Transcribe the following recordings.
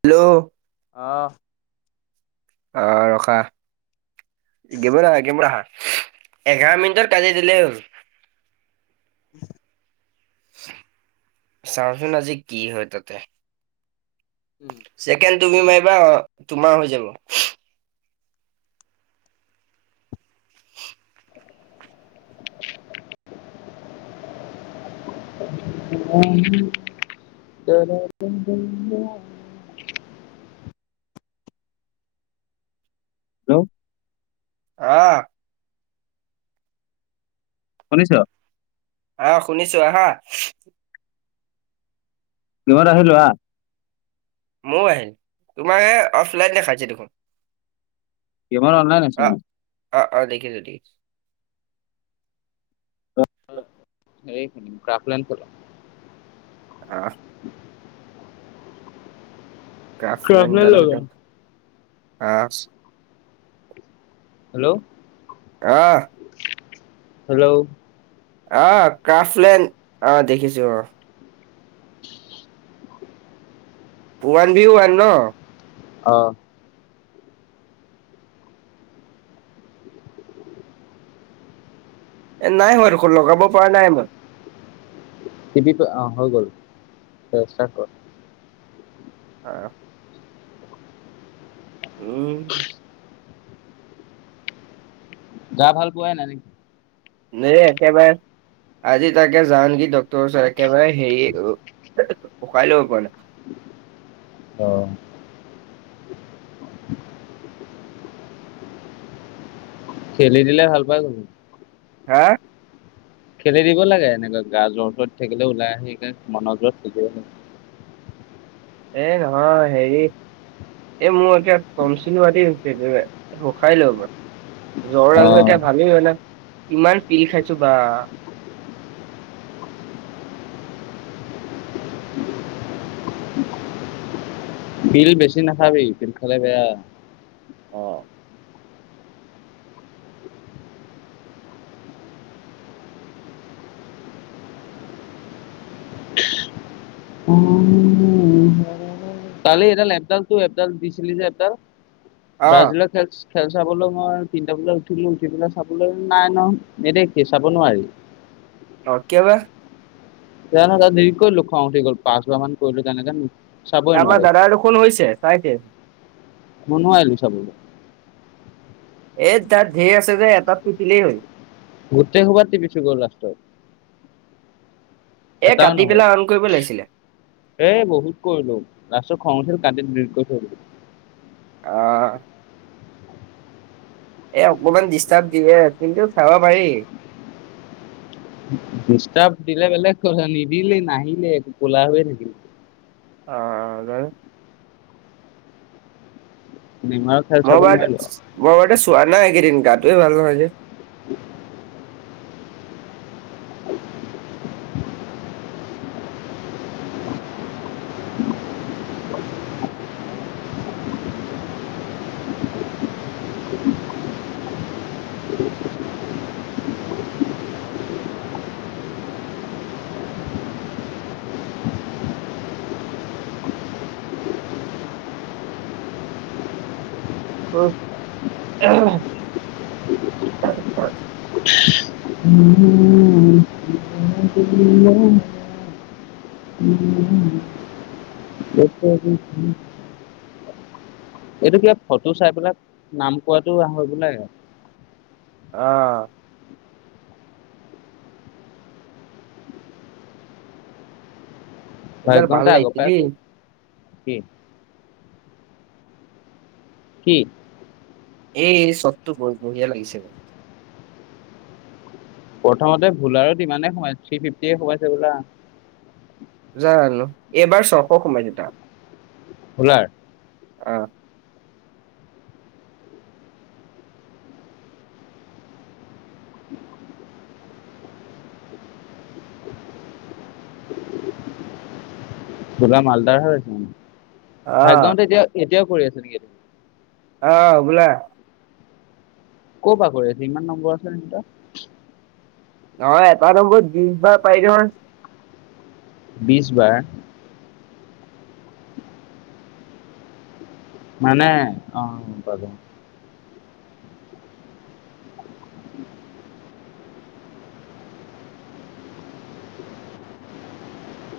Hello. অঁ। অ', ৰখা গেমত আহা, গেমত আহা। এঘাৰ মিনিটত কাটি দিলে হ'ল। [inaudible] চাওঁচোন, আজি কি হয় তাতে। [inaudible] চছেকেণ্ড তুমি মাৰিবা, তোমাৰ হৈ যাব। [unintelligible] হেল্ল'। অ'। শুনিছ। অ', শুনিছোঁ আহা। গেমট আহিলো আহ। ময়ো আহিলোঁ [inaudible] তোমাৰে অফলাইন দেখাইছে দেখোন? গেমট অনলাইন [unintelligible] অ [unintelligible] অ-অ! দেখিছোঁ-দেখিছোঁ। [unintelligible] খেলিম [unintelligible] এই গ্ৰাফ লাইন খেলো। অ [inaudible] গ্ৰাফ [inaudible] ক্ৰাফলেন লগা [unintelligible] হেল্ল'? [inaudible] আহ [unintelligible] [unintelligible] হেল্ল'! অ! কাফলেণ্ অ! দেখিছো অ [unintelligible] ওৱান ভিও ওৱান ন? [unintelligible] অ! [inaudible] এ নাই হোৱা দেখোন লগাব পৰা নাই মই। [unintelligible] [inaudible] অঁ! হৈ গল ত‌ই ইষ্টাট কৰ। হয় [inaudible] উম [unintelligible] গা ভাল পোৱাই নাই নেকি? [inaudible] এ একবাৰে [unintelligible] আজি তাকে যাওঁ নেকি ডাক্তৰৰ ওচৰত। একেবাৰে হেৰি, উশাহেই ল'ব পৰা নাই। [unintelligible] অঁ! [unintelligible] খেলি দিলে ভাল পাই যাবি। [inaudible] হা? [unintelligible] খেলি দিব লাগে এনেকুৱা, গা জ্বৰ [unintelligible] থাকিলে ওলাই আহি, সেই মনৰ জোৰত। [unintelligible] এ নহয় হেৰি [unintelligible] এই মোৰ এতিয়া টনচিল হোৱা দি হৈছে একেবাৰে উশাহ‌ই ল'ব পৰা নাই। [inaudible] জ্বৰ অ [inaudible] এতিয়া ভালেই হয় না ইমান পিল খাইছো বা [inaudible] পিল বেছি নাখাবি পিল খালে বেয়া। [inaudible] অ! [inaudible] অ [inaudible] কালি এডাল এপডাল [unintelligible] একৃপডাল দিছিলি যে এপডাল অ ব্ৰাজিলৰ খেল খেল চাবলৈ মই তিনটা বজাত উঠিলো উঠি পেলা চাবলৈ নাই ন নেদেখি চাব নোৱাৰি। [unintelligible] অ! কিয় বা? [inaudible] জানো [inaudible] ডিলিট কৰি দিলোঁ খং উঠি গ'ল পাঁচ মান কৰিলো তেনেকে। চাবই আমাৰ নোৱাৰি দাদাৰ দেখোন হৈছে চাইছে। [inaudible] মই নোৱাৰিলো চাবলে। [unintelligible] এ তাত ধেৰ আছে যে এটাত তিপিলেই হ'ল। [inaudible] গোটেই সোপা টিপি থৈ গ'ল লাষ্টত। [unintelligible] এ এটাও কাটি নহ'ল। পেলাই [inaudible] অন কৰিব লাগিছিলে এ বহুত কৰিলো। লাষ্টত খং উঠিল কাটি ডিলিট কৰি থৈ দিলোঁ। [inaudible] অ [unintelligible] এ অকমান ডিষ্টাৰ্ব দিয়ে কিন্তু চাব পাৰি। [inaudible] ডিষ্টাব দিলে বেলেগ কথা নিদিলেই নাহিলে একো কোলা হৈ থাকিল। [inaudible] অঁ-অঁ [inaudible] [inaudible] ডিমাক মই বাৰ মই বাৰু চোৱা নাই এইকেইদিন গাটোৱে ভাল নহয় যে। [inaudible] [unintelligible] [unintelligible] [unintelligible] উম। [unintelligible] [unintelligible] এইটো কিবা ফটো চাই পেলাক নাম কোৱাটো হয় বোলে। অ [unintelligible] এইডাল ভাল আগৰ লাগিছে পাই দেই, কওঁ। কি? কি? এই সতটো ব-বঢিয়া লাগিছে মানে প্ৰথমতে ভোলাৰো ইমানে সোমাই থ্ৰী ফিফটিয়ে সোমাইছে ভোলা। জানো এইবাৰ [unintelligible] ভোলাৰ? অ। বোলা মালদাৰ হৈছে মানে। অ', ভাগ্যহতে এতিয়া এতিয়াও কৰি আছে নেকি এইটো? অ বোলা! ক'ৰ পৰা কৰি আছে? ইমান নম্বৰ আছেনে তাৰ? নহয়, এটা নম্বৰ বিজ বাৰ পায় নহয়। বিছ বাৰ? মানে অ উপাৰ্জন [unintelligible]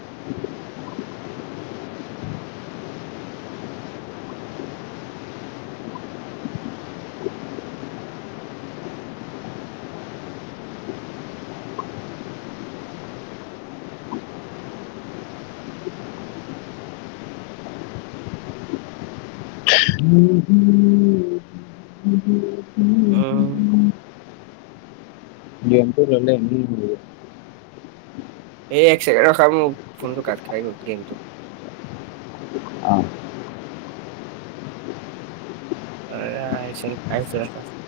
[unintelligible] [unintelligible] উম [unintelligible] এই এক ছেকেণ্ড ৰখাব ফোনটো কাট খাই গ'ল গেমটো। অ [unintelligible]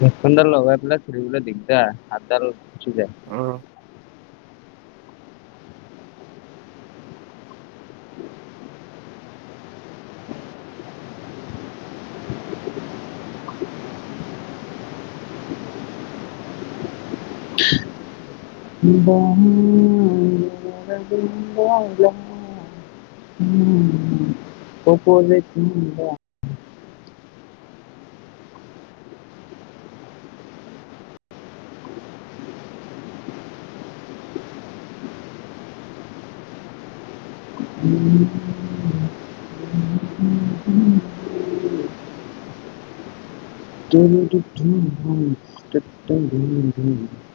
হেডফোনডাল লগাই পেলায় খুলিবলৈ দিগদাৰ। হাত দাল চুই যায়। অ'। [unintelligible] উম [unintelligible] [unintelligible] [unintelligible]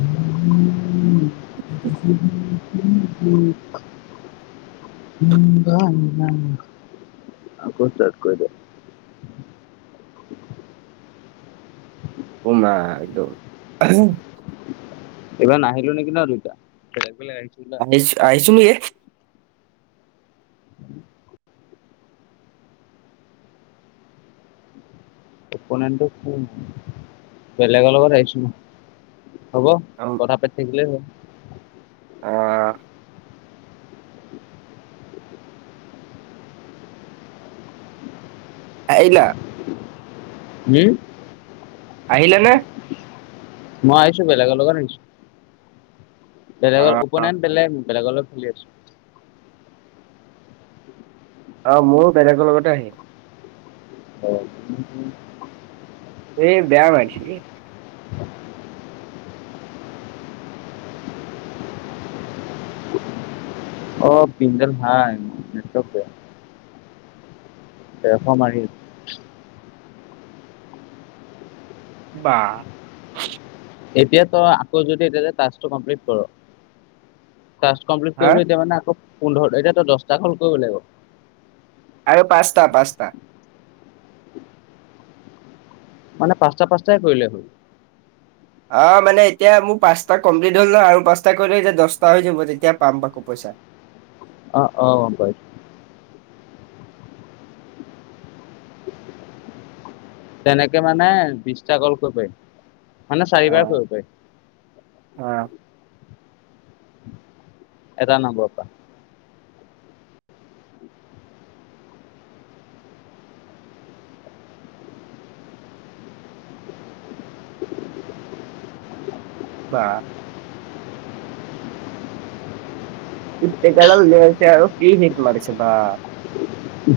আকৌ ক'ত চেট কৰি দিয়া? [unintelligible] এইবাৰ নাহিলো নেকি ন দুটা। বেলেগ বেলেগ আহিছিলো ইচ আহিছো [unintelligible] বেলেগৰ লগত আহিছোঁ। হ'ব। অ', কথা পাতি থাকিলে হ'ল। অ আহিলা? হুম? আহিলে নে? মই আহিছোঁ বেলেগৰ লগত আহিছোঁ বেলেগৰ অ', অ'পনেন বেলেগ। বেলেগৰ লগত খেলি আছোঁ। অ', মোৰ বেলেগৰ লগতে আহিম। [unintelligible] এই বেয়া মাৰিছে এই। অ', পিন ডাল ভাল। নেটৱৰ্ক বেয়া। তেৰশ মাৰিল। বা। এতিয়া তই আকৌ যদি এতিয়া টাস্কটো কমপ্লিট কৰ টাস্ক কমপ্লিট হা কৰিবলৈ এতিয়া মানে আকৌ পোন্ধৰ এতিয়া তই দহটা ক'ল কৰিব লাগিব। আৰু পাঁচটা, পাঁচটা। মানে পাঁচটা পাঁচটাই কৰিলে হ'ল। অঁ', মানে এতিয়া মোৰ পাঁচটা কমপ্লিট হ'ল ন! আৰু পাঁচটা কৰিলে এতিয়া দচটা হৈ যাব। তেতিয়া পাম আকৌ পইচা। অঁ', অহ' পাইছোঁ। তেনেকে মানে বিশটা কল কৰিব পাৰি। মানে চাৰিবাৰ কৰিব পাৰি। অঁ'। এটা নম্বৰ পৰা। বা। ফি ফিটাডাল ওলিয়াই লৈছে আৰু। কি হিট মাৰিছে বা।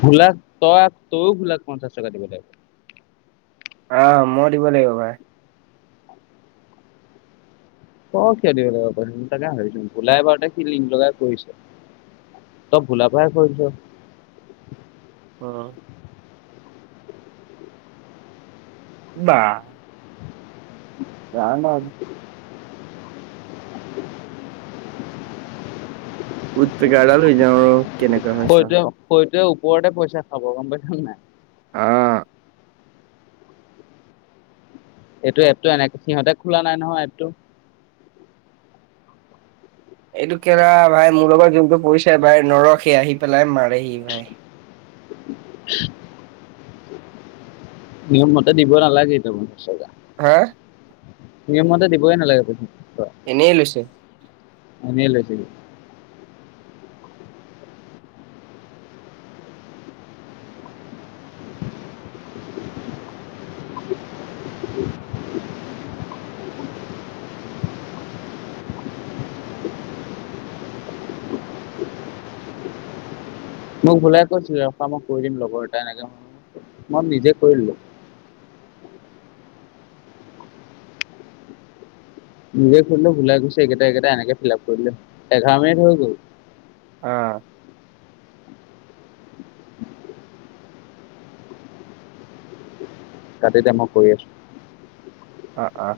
ভোলা তই, তইও ভোলাক পঞ্চাশ টকা দিব লাগিব। অঁ' মই দিব লাগিব পাই। ক খেলেলিব যাব পাৰিম তাকে ভাবিছোঁ ভোলাইবাৰতা কি লিং লগাই কৈছে। তই ভোলা পাই কৰিছ। অঁ'। বা। যাম আৰু। উত পিকাডাল লৈ যাওঁ ৰ। হয়তোৱে, হয়তোৱে ওপৰতে পইচা খাব গম পাইছা নে নাই। অ'। এইটো এপটো এনেকে, সিহঁতে খোলা নাই নহয় এপটো। এইটো কেলা ভাই মোৰ লগত যোনটো পৰিছে ভাই, নৰখে আহি পেলাই মাৰেহি ভাই। নিয়ম মতে, দিব নালাগে এইটো আচলতে। হা! নিয়ম মতে দিবইে নালাগে তুমিতো। এনেই লৈছে। এনে লৈছিলি। মোক ভোলাই কৈছিলে ৰখা মই কৰি দিম লগৰ এটা এনেকে মই নিজে কৰি ললোঁ। নিজে খুলো ভোলাই কৈছে একেইটা এইকেটা এনেকে ফিল আপ কৰিলো এঘাৰ মিনিট হৈ গ'ল। অঁ' তাতে এতিয়া মই কৰি আছো। অ অ।